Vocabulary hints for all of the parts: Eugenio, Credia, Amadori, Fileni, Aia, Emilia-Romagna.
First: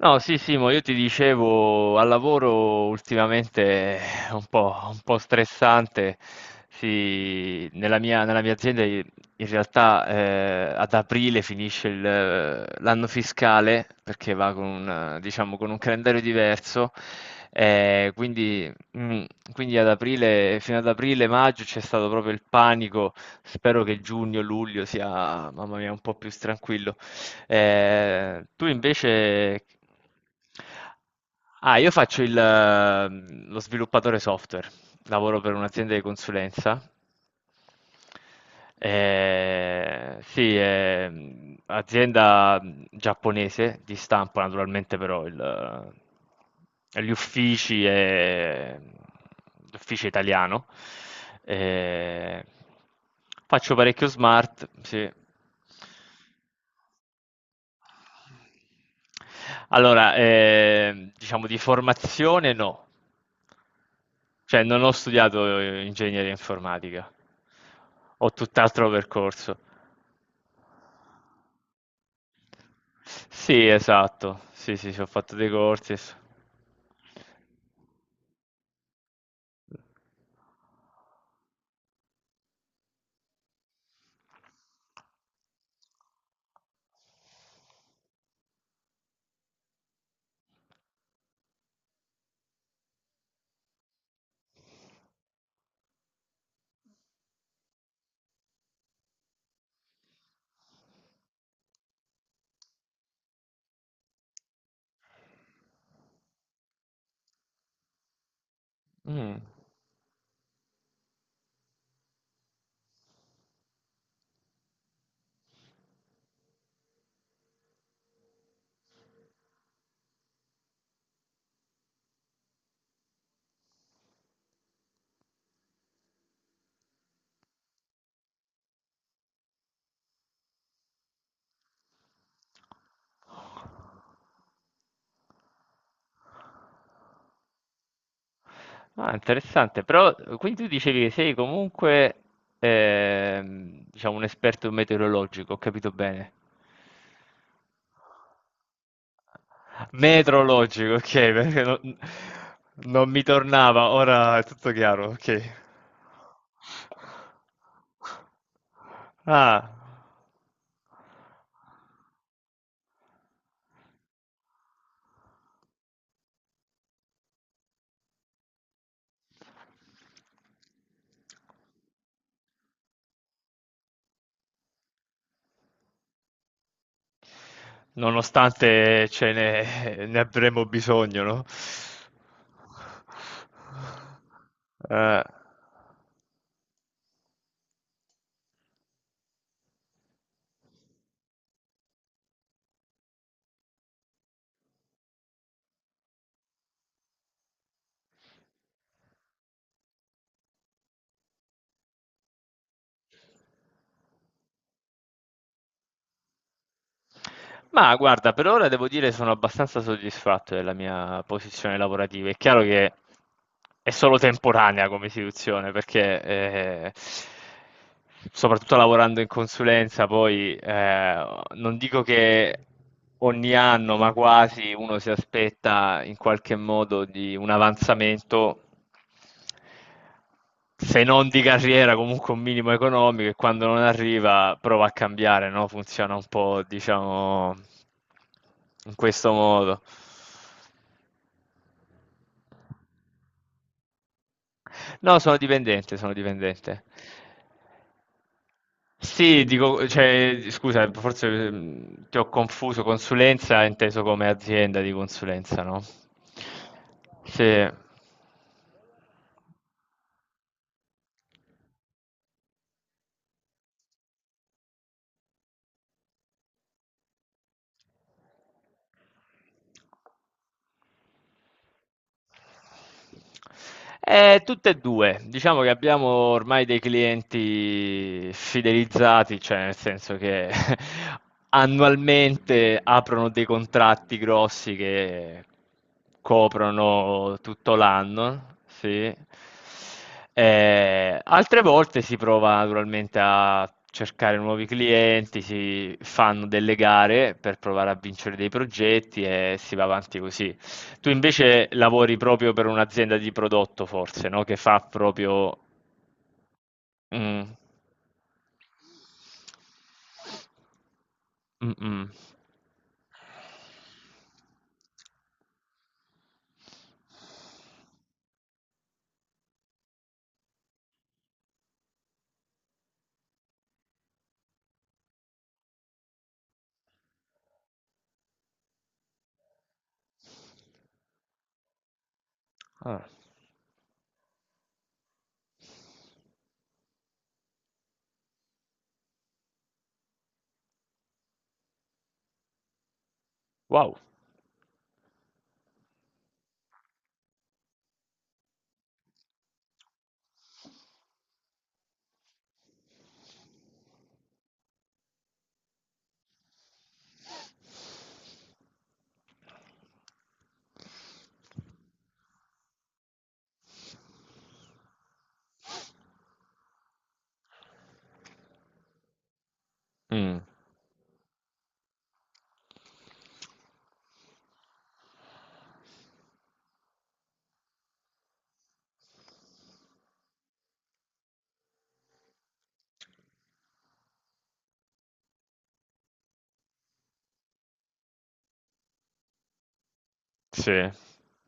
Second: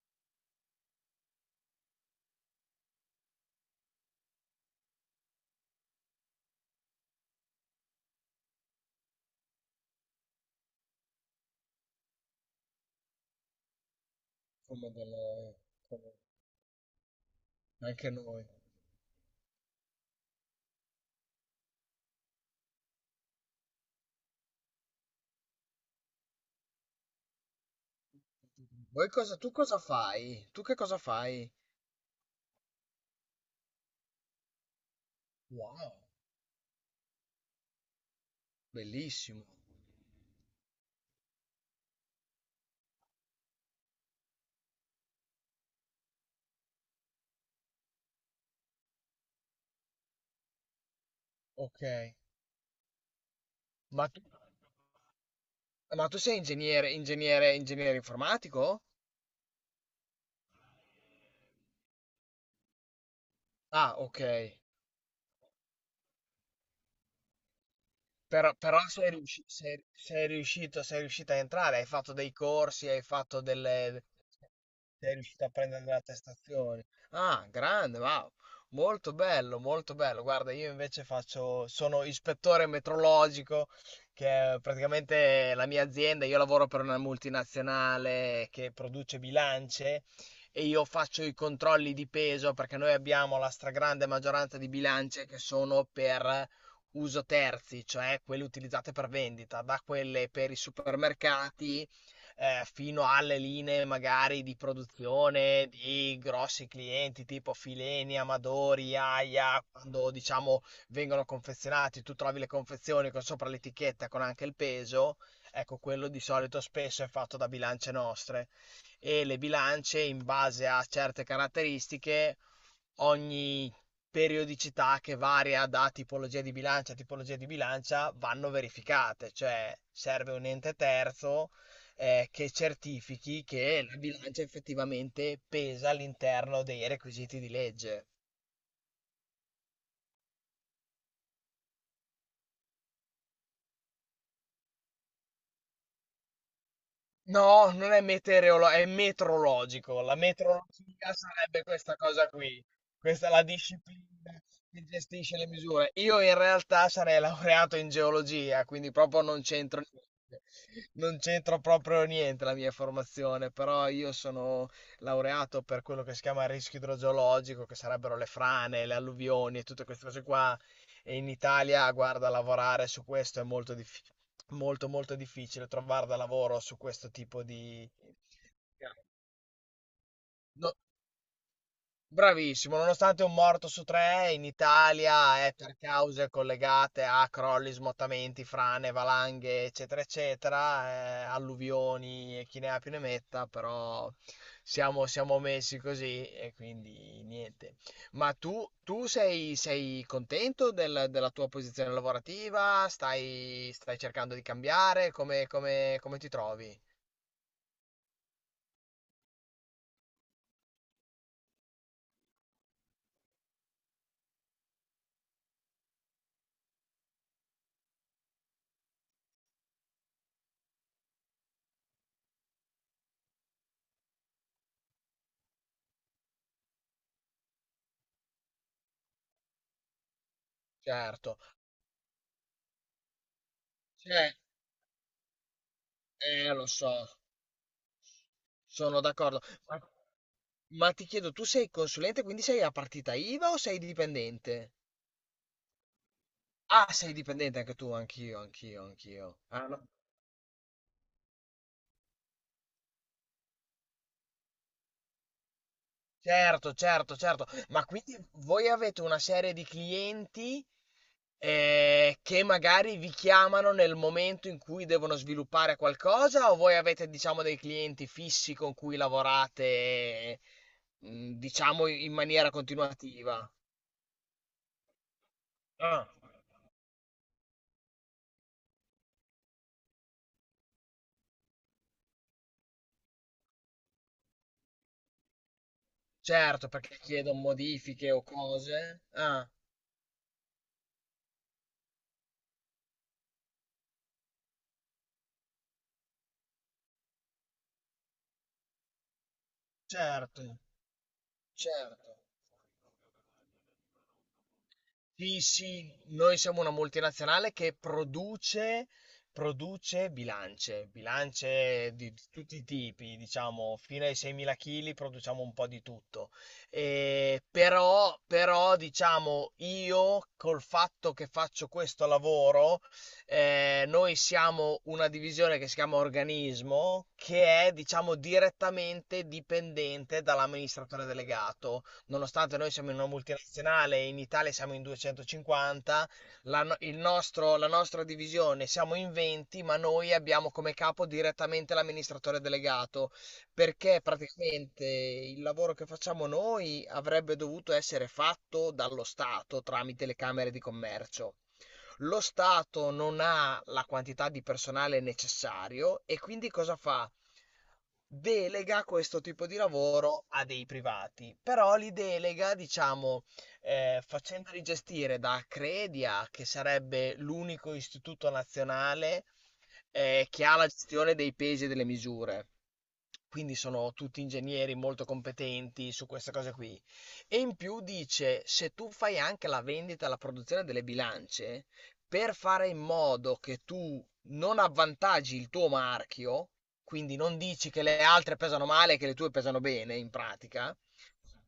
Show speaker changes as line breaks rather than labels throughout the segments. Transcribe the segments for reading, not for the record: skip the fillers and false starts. No, sì, Simo, io ti dicevo, al lavoro ultimamente è un po' stressante. Sì, nella mia azienda in realtà ad aprile finisce l'anno fiscale perché va con
Come delle,
diciamo, con un
come
calendario diverso.
anche
eh,
noi.
quindi, mm, quindi ad aprile, fino ad aprile, maggio c'è stato proprio il panico. Spero che giugno, luglio sia, mamma mia, un po' più tranquillo. Tu
Voi cosa, tu
invece...
cosa fai? Tu che cosa fai?
Ah, io faccio lo sviluppatore software, lavoro per
Wow,
un'azienda di consulenza.
bellissimo.
Sì, è azienda giapponese di stampo, naturalmente però il, gli uffici è l'ufficio italiano.
Ok.
Eh, faccio parecchio
Ma tu,
smart, sì.
ma tu sei ingegnere, ingegnere, ingegnere informatico?
Allora, diciamo di formazione no,
Ah, ok.
cioè non ho studiato ingegneria informatica, ho
Però, però
tutt'altro
sei
percorso.
riuscito, sei riuscito a entrare, hai fatto dei corsi, hai fatto
Sì,
delle...
esatto, sì, sì, sì, ho
Sei
fatto
riuscito
dei
a prendere
corsi. e
la
s-
attestazione. Ah, grande, wow. Molto bello, molto bello. Guarda, io invece faccio, sono ispettore metrologico, che è praticamente la mia azienda. Io lavoro per una multinazionale che produce bilance e io faccio i controlli di peso perché noi abbiamo la stragrande maggioranza di bilance che sono per uso terzi, cioè quelle utilizzate per vendita, da quelle per i supermercati fino alle linee magari di produzione di grossi clienti tipo Fileni, Amadori,
Mm.
Aia, quando diciamo vengono confezionati, tu trovi le confezioni con sopra l'etichetta con anche il peso, ecco quello di solito spesso è fatto da bilance nostre e le bilance in base a certe caratteristiche ogni periodicità che varia da tipologia di bilancia a tipologia di bilancia vanno verificate, cioè serve un ente terzo che certifichi che la bilancia effettivamente pesa all'interno dei requisiti di legge.
Ah, interessante, però quindi tu dicevi che sei comunque diciamo un esperto meteorologico, ho capito bene.
No, non è meteorologico, è metrologico. La
Metrologico, ok,
metrologia
perché
sarebbe questa
non,
cosa qui.
non mi
Questa è la
tornava, ora
disciplina
è tutto
che
chiaro,
gestisce le
ok.
misure. Io in realtà sarei laureato in geologia, quindi proprio non
Ah,
c'entro niente. Non c'entro proprio niente la mia formazione, però io sono laureato per quello che si chiama rischio idrogeologico, che sarebbero le frane, le alluvioni e tutte queste cose qua. E in Italia, guarda, lavorare su questo è molto, molto, molto difficile, trovare da lavoro su questo tipo di...
ne avremo
No-
bisogno, no?
Bravissimo, nonostante un morto su tre in
Eh.
Italia è per cause collegate a crolli, smottamenti, frane, valanghe, eccetera, eccetera, alluvioni e chi ne ha più ne metta, però siamo messi così e quindi niente. Ma tu sei, sei contento della tua posizione lavorativa? Stai, stai cercando di cambiare? Come ti trovi?
Ma guarda, per ora devo dire sono abbastanza soddisfatto della mia posizione lavorativa. È chiaro che è solo temporanea come istituzione, perché soprattutto lavorando in consulenza, poi non dico che ogni anno, ma quasi uno si aspetta in qualche modo di un avanzamento se non
Certo,
di carriera, comunque un minimo economico e quando non
cioè,
arriva prova a cambiare, no? Funziona un po',
lo so,
diciamo, in
sono
questo
d'accordo. Ma
modo.
Ma ti chiedo, tu sei consulente, quindi sei a partita IVA o sei dipendente?
No, sono dipendente, sono dipendente.
Ah, sei dipendente anche tu, anch'io.
Sì,
Ah,
dico,
no.
cioè, scusa, forse ti ho confuso, consulenza è inteso come azienda di consulenza, no?
Certo.
Sì.
Ma quindi voi avete una serie di clienti che magari vi chiamano nel momento in cui devono sviluppare qualcosa o voi avete, diciamo, dei clienti fissi con cui lavorate, diciamo, in maniera continuativa?
Tutte e due, diciamo che abbiamo
Ah.
ormai dei clienti fidelizzati, cioè nel senso che annualmente aprono dei contratti grossi che
Certo, perché
coprono
chiedono
tutto
modifiche o
l'anno,
cose.
sì.
Ah.
Altre volte si prova naturalmente a cercare nuovi clienti, si fanno delle gare per provare a vincere dei progetti e si va avanti così.
certo
Tu invece lavori
certo.
proprio per un'azienda di prodotto, forse, no? Che fa
Sì,
proprio...
sì, noi siamo una
Mm,
multinazionale che produce, produce bilance, bilance
mm.
di tutti i tipi, diciamo, fino ai 6.000 kg produciamo un po' di tutto. E diciamo, io col fatto che faccio questo lavoro, noi siamo una divisione che si chiama Organismo, che è, diciamo, direttamente dipendente dall'amministratore delegato nonostante noi siamo in
Ah,
una multinazionale e in Italia siamo in 250, la, no- il nostro- la nostra divisione siamo in 20, ma noi abbiamo come capo direttamente l'amministratore delegato,
wow.
perché praticamente il lavoro che facciamo noi avrebbe dovuto essere fatto dallo Stato tramite le camere di commercio. Lo Stato non ha la quantità di personale necessario e quindi cosa fa? Delega questo tipo di lavoro a dei privati, però li delega, diciamo, facendoli gestire da Credia, che sarebbe l'unico istituto nazionale
Mm,
che ha la gestione dei pesi e delle misure. Quindi sono tutti ingegneri molto competenti su queste cose qui. E in più dice, se tu fai anche la vendita e la produzione delle bilance, per fare in modo che tu non avvantaggi il tuo marchio, quindi non dici che le altre pesano male e che le tue pesano bene, in pratica,
sì.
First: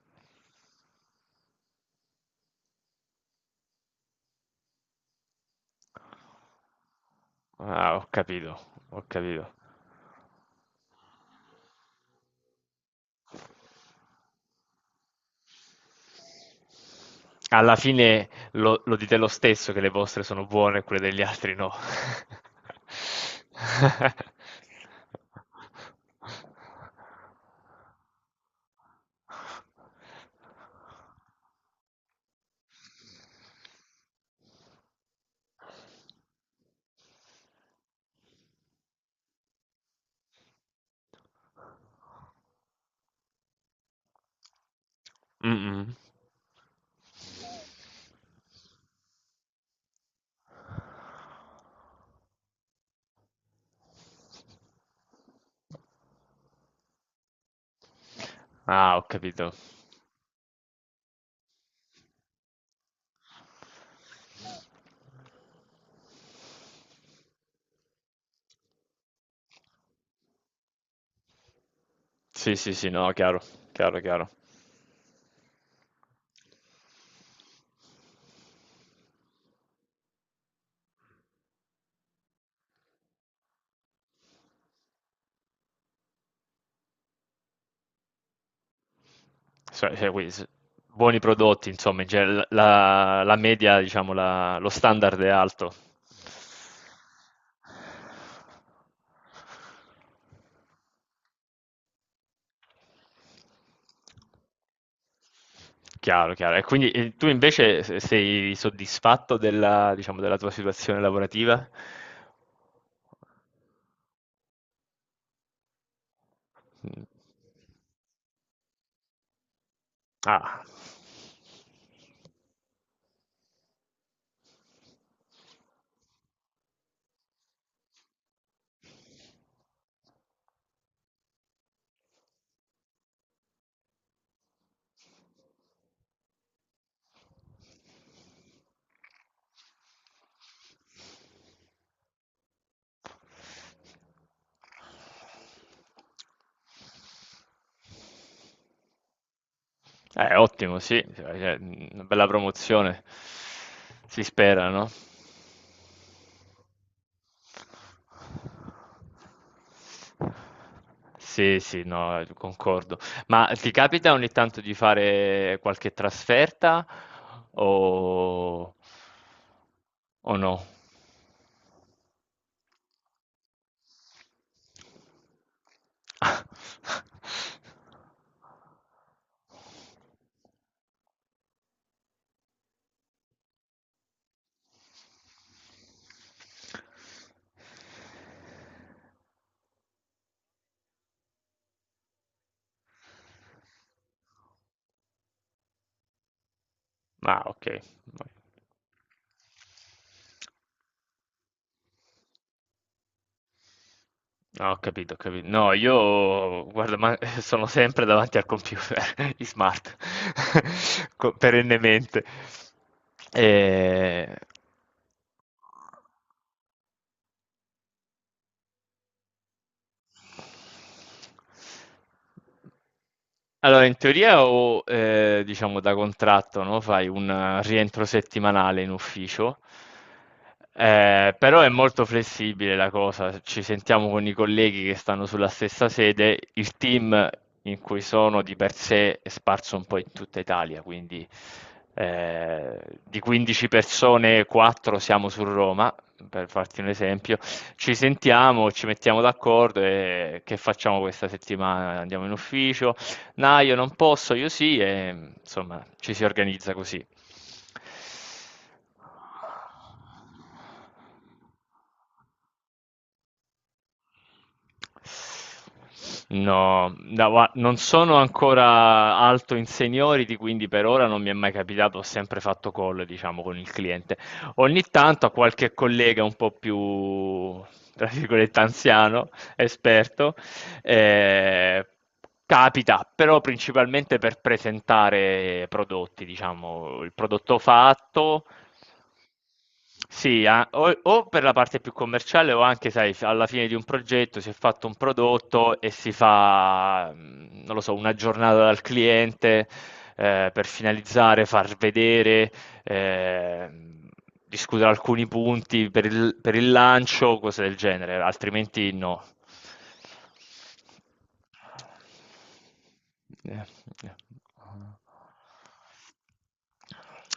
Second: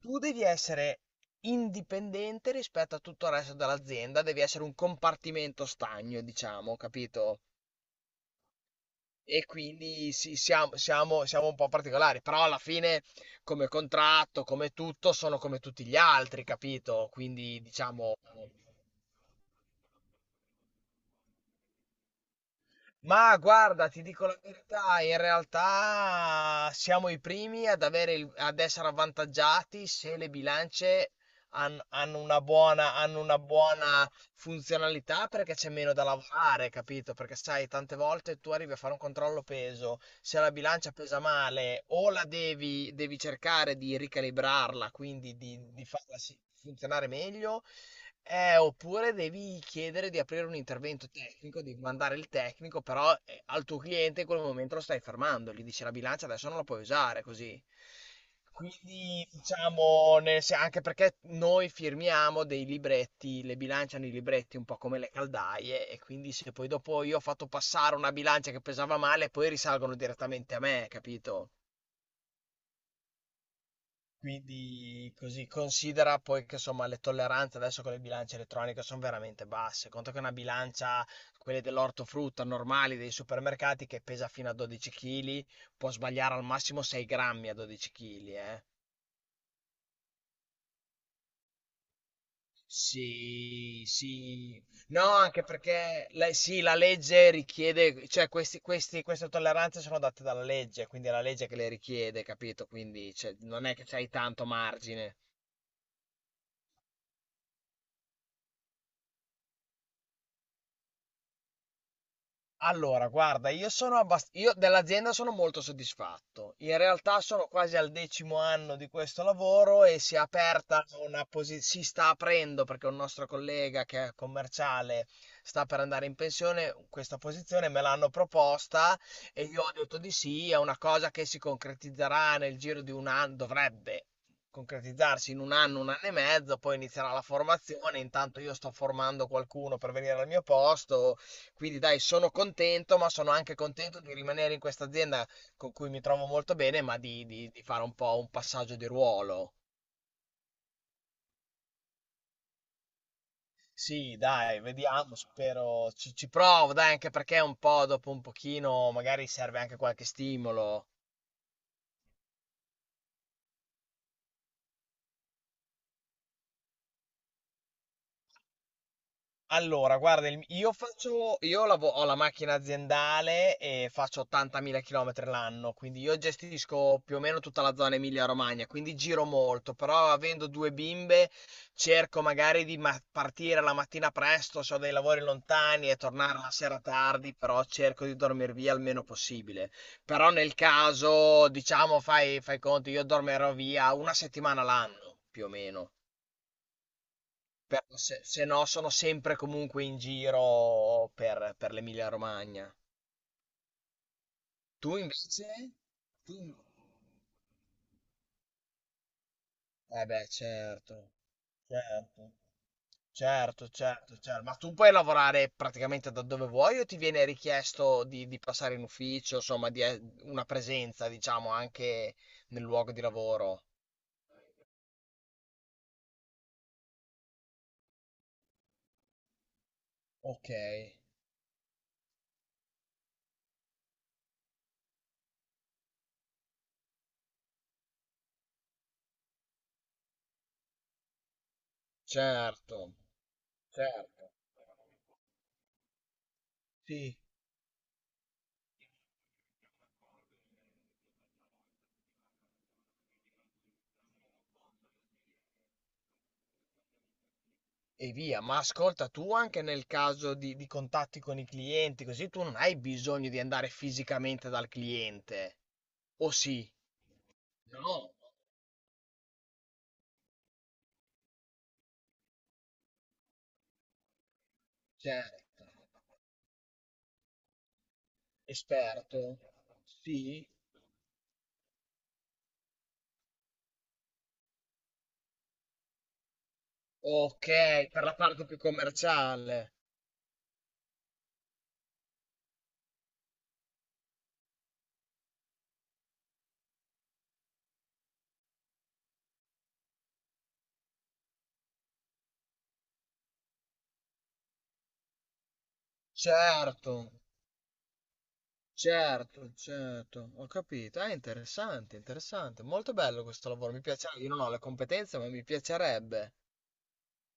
tu devi essere indipendente rispetto a tutto il resto dell'azienda, devi essere un compartimento stagno, diciamo, capito?
Ah, ho capito, ho
E
capito.
quindi sì, siamo un po' particolari, però alla fine come contratto, come tutto, sono come tutti gli altri, capito? Quindi
Alla
diciamo...
fine lo dite lo stesso che le vostre sono buone e quelle degli altri no.
Ma guarda, ti dico la verità, in realtà siamo i primi ad avere ad essere avvantaggiati se le bilance hanno una buona funzionalità perché c'è meno da lavorare, capito? Perché sai, tante volte tu arrivi a fare un controllo peso, se la bilancia pesa male o la devi, devi cercare di ricalibrarla, quindi di
Mh-mh.
farla funzionare meglio oppure devi chiedere di aprire un intervento tecnico, di mandare il tecnico, però al tuo cliente in quel momento lo stai fermando, gli dici la bilancia adesso non la puoi usare così.
Ah, ho
Quindi
capito.
diciamo, anche perché noi firmiamo dei libretti, le bilance hanno i libretti un po' come le caldaie e quindi se poi dopo io ho fatto passare una bilancia che pesava male, poi risalgono direttamente a me, capito?
Sì, sì, sì, no, chiaro, chiaro, chiaro.
Quindi così considera poi che insomma le tolleranze adesso con le bilance elettroniche sono veramente basse. Conto che una bilancia, quelle dell'ortofrutta normali dei supermercati che pesa fino a 12 kg, può sbagliare al massimo 6 grammi a 12 kg, eh.
So cioè quindi s buoni prodotti insomma, in genere l la media
Sì,
diciamo la
sì.
lo
No,
standard è
anche
alto.
perché la, sì, la legge richiede, cioè queste tolleranze sono date dalla legge, quindi è la legge che le richiede, capito? Quindi cioè, non è che c'hai tanto margine.
Chiaro, chiaro. E quindi, tu invece se sei soddisfatto della diciamo della tua situazione lavorativa?
Allora, guarda, io dell'azienda sono molto soddisfatto. In
Mh.
realtà sono quasi al decimo anno di questo lavoro e si è
Ah.
aperta una posizione, si sta aprendo perché un nostro collega che è commerciale sta per andare in pensione, questa posizione me l'hanno proposta e io ho detto di sì, è una cosa che si concretizzerà nel giro di un anno, dovrebbe concretizzarsi in un anno e mezzo, poi inizierà la formazione, intanto io sto formando qualcuno per venire al mio posto quindi dai, sono contento, ma sono anche contento di rimanere in questa azienda con cui mi trovo molto bene, ma di fare un po' un passaggio di ruolo.
Ottimo, sì, cioè, una bella promozione,
Sì,
si
dai,
spera, no?
vediamo, spero. Ci provo, dai, anche perché un po' dopo un pochino magari serve anche qualche stimolo.
Sì, sì, no, concordo. Ma ti capita ogni tanto di fare qualche o,
Allora, guarda,
o
il-
no?
io faccio, io lavo- ho la macchina aziendale e faccio 80.000 km l'anno, quindi io gestisco più o meno tutta la zona Emilia-Romagna, quindi giro molto, però avendo due bimbe cerco magari di partire la mattina presto se ho dei lavori lontani e tornare la sera tardi, però cerco di dormire via il meno possibile. Però nel caso, diciamo, fai conto, io dormirò via una settimana l'anno, più o meno.
Ma ok.
Però se, se no sono sempre comunque in giro per l'Emilia Romagna.
No, ho
Tu
capito, ho capito.
invece?
No,
Tu... no.
io guarda, ma sono sempre davanti al computer, i smart,
Eh beh,
perennemente.
certo,
Eh,
certo. Ma tu puoi lavorare praticamente da dove vuoi o ti viene richiesto di passare in ufficio, insomma, di una presenza, diciamo, anche nel luogo di lavoro?
Allora, in teoria o diciamo da contratto, no? Fai un rientro settimanale in ufficio,
Ok,
però è molto flessibile la cosa. Ci sentiamo con i colleghi che stanno sulla stessa sede, il team in cui sono di per sé è sparso un po' in tutta Italia, quindi
certo,
di 15
certo.
persone, 4 siamo su Roma per farti un
Sì.
esempio, ci sentiamo, ci mettiamo d'accordo e che facciamo questa settimana? Andiamo in ufficio? No, io non posso, io sì, e insomma ci si organizza così.
E via, ma ascolta tu anche nel caso di contatti con i clienti, così tu non hai bisogno di andare fisicamente dal cliente, o sì?
No, da gua non
No,
sono ancora alto in seniority, quindi per ora non mi è mai capitato, ho sempre fatto call, diciamo, con il cliente. Ogni tanto a
certo.
qualche collega un po' più, tra virgolette, anziano,
Esperto?
esperto,
Sì.
eh, capita, però principalmente per presentare prodotti, diciamo, il
Ok,
prodotto
per la
fatto,
parte più commerciale.
sì, o per la parte più commerciale o anche, sai, alla fine di un progetto si è fatto un prodotto e si fa, non lo so, una giornata dal cliente per finalizzare, far vedere, ehm, discutere alcuni punti per il
Certo,
lancio, cose del genere, altrimenti no.
certo. Ho capito. È interessante, interessante. Molto bello questo
Eh,
lavoro. Mi
eh.
piacerebbe. Io non ho le competenze, ma mi piacerebbe.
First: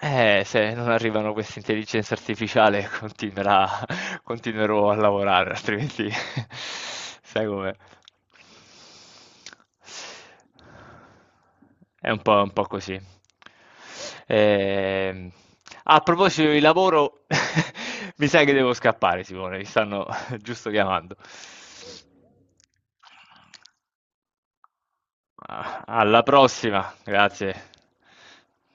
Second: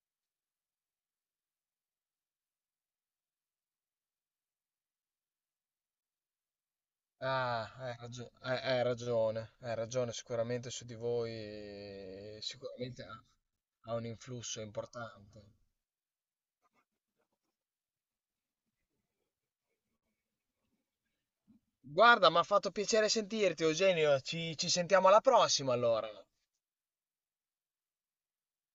Se non arrivano queste intelligenze artificiali continuerà continuerò a lavorare, altrimenti sai
Ah,
com'è.
hai ragione, sicuramente su di voi,
È un po' così.
sicuramente ha un influsso
Ehm,
importante.
a proposito di lavoro, mi sa che devo scappare, Simone, mi stanno giusto chiamando.
Guarda, mi ha fatto piacere sentirti, Eugenio, ci sentiamo alla prossima
Ah,
allora.
alla prossima, grazie.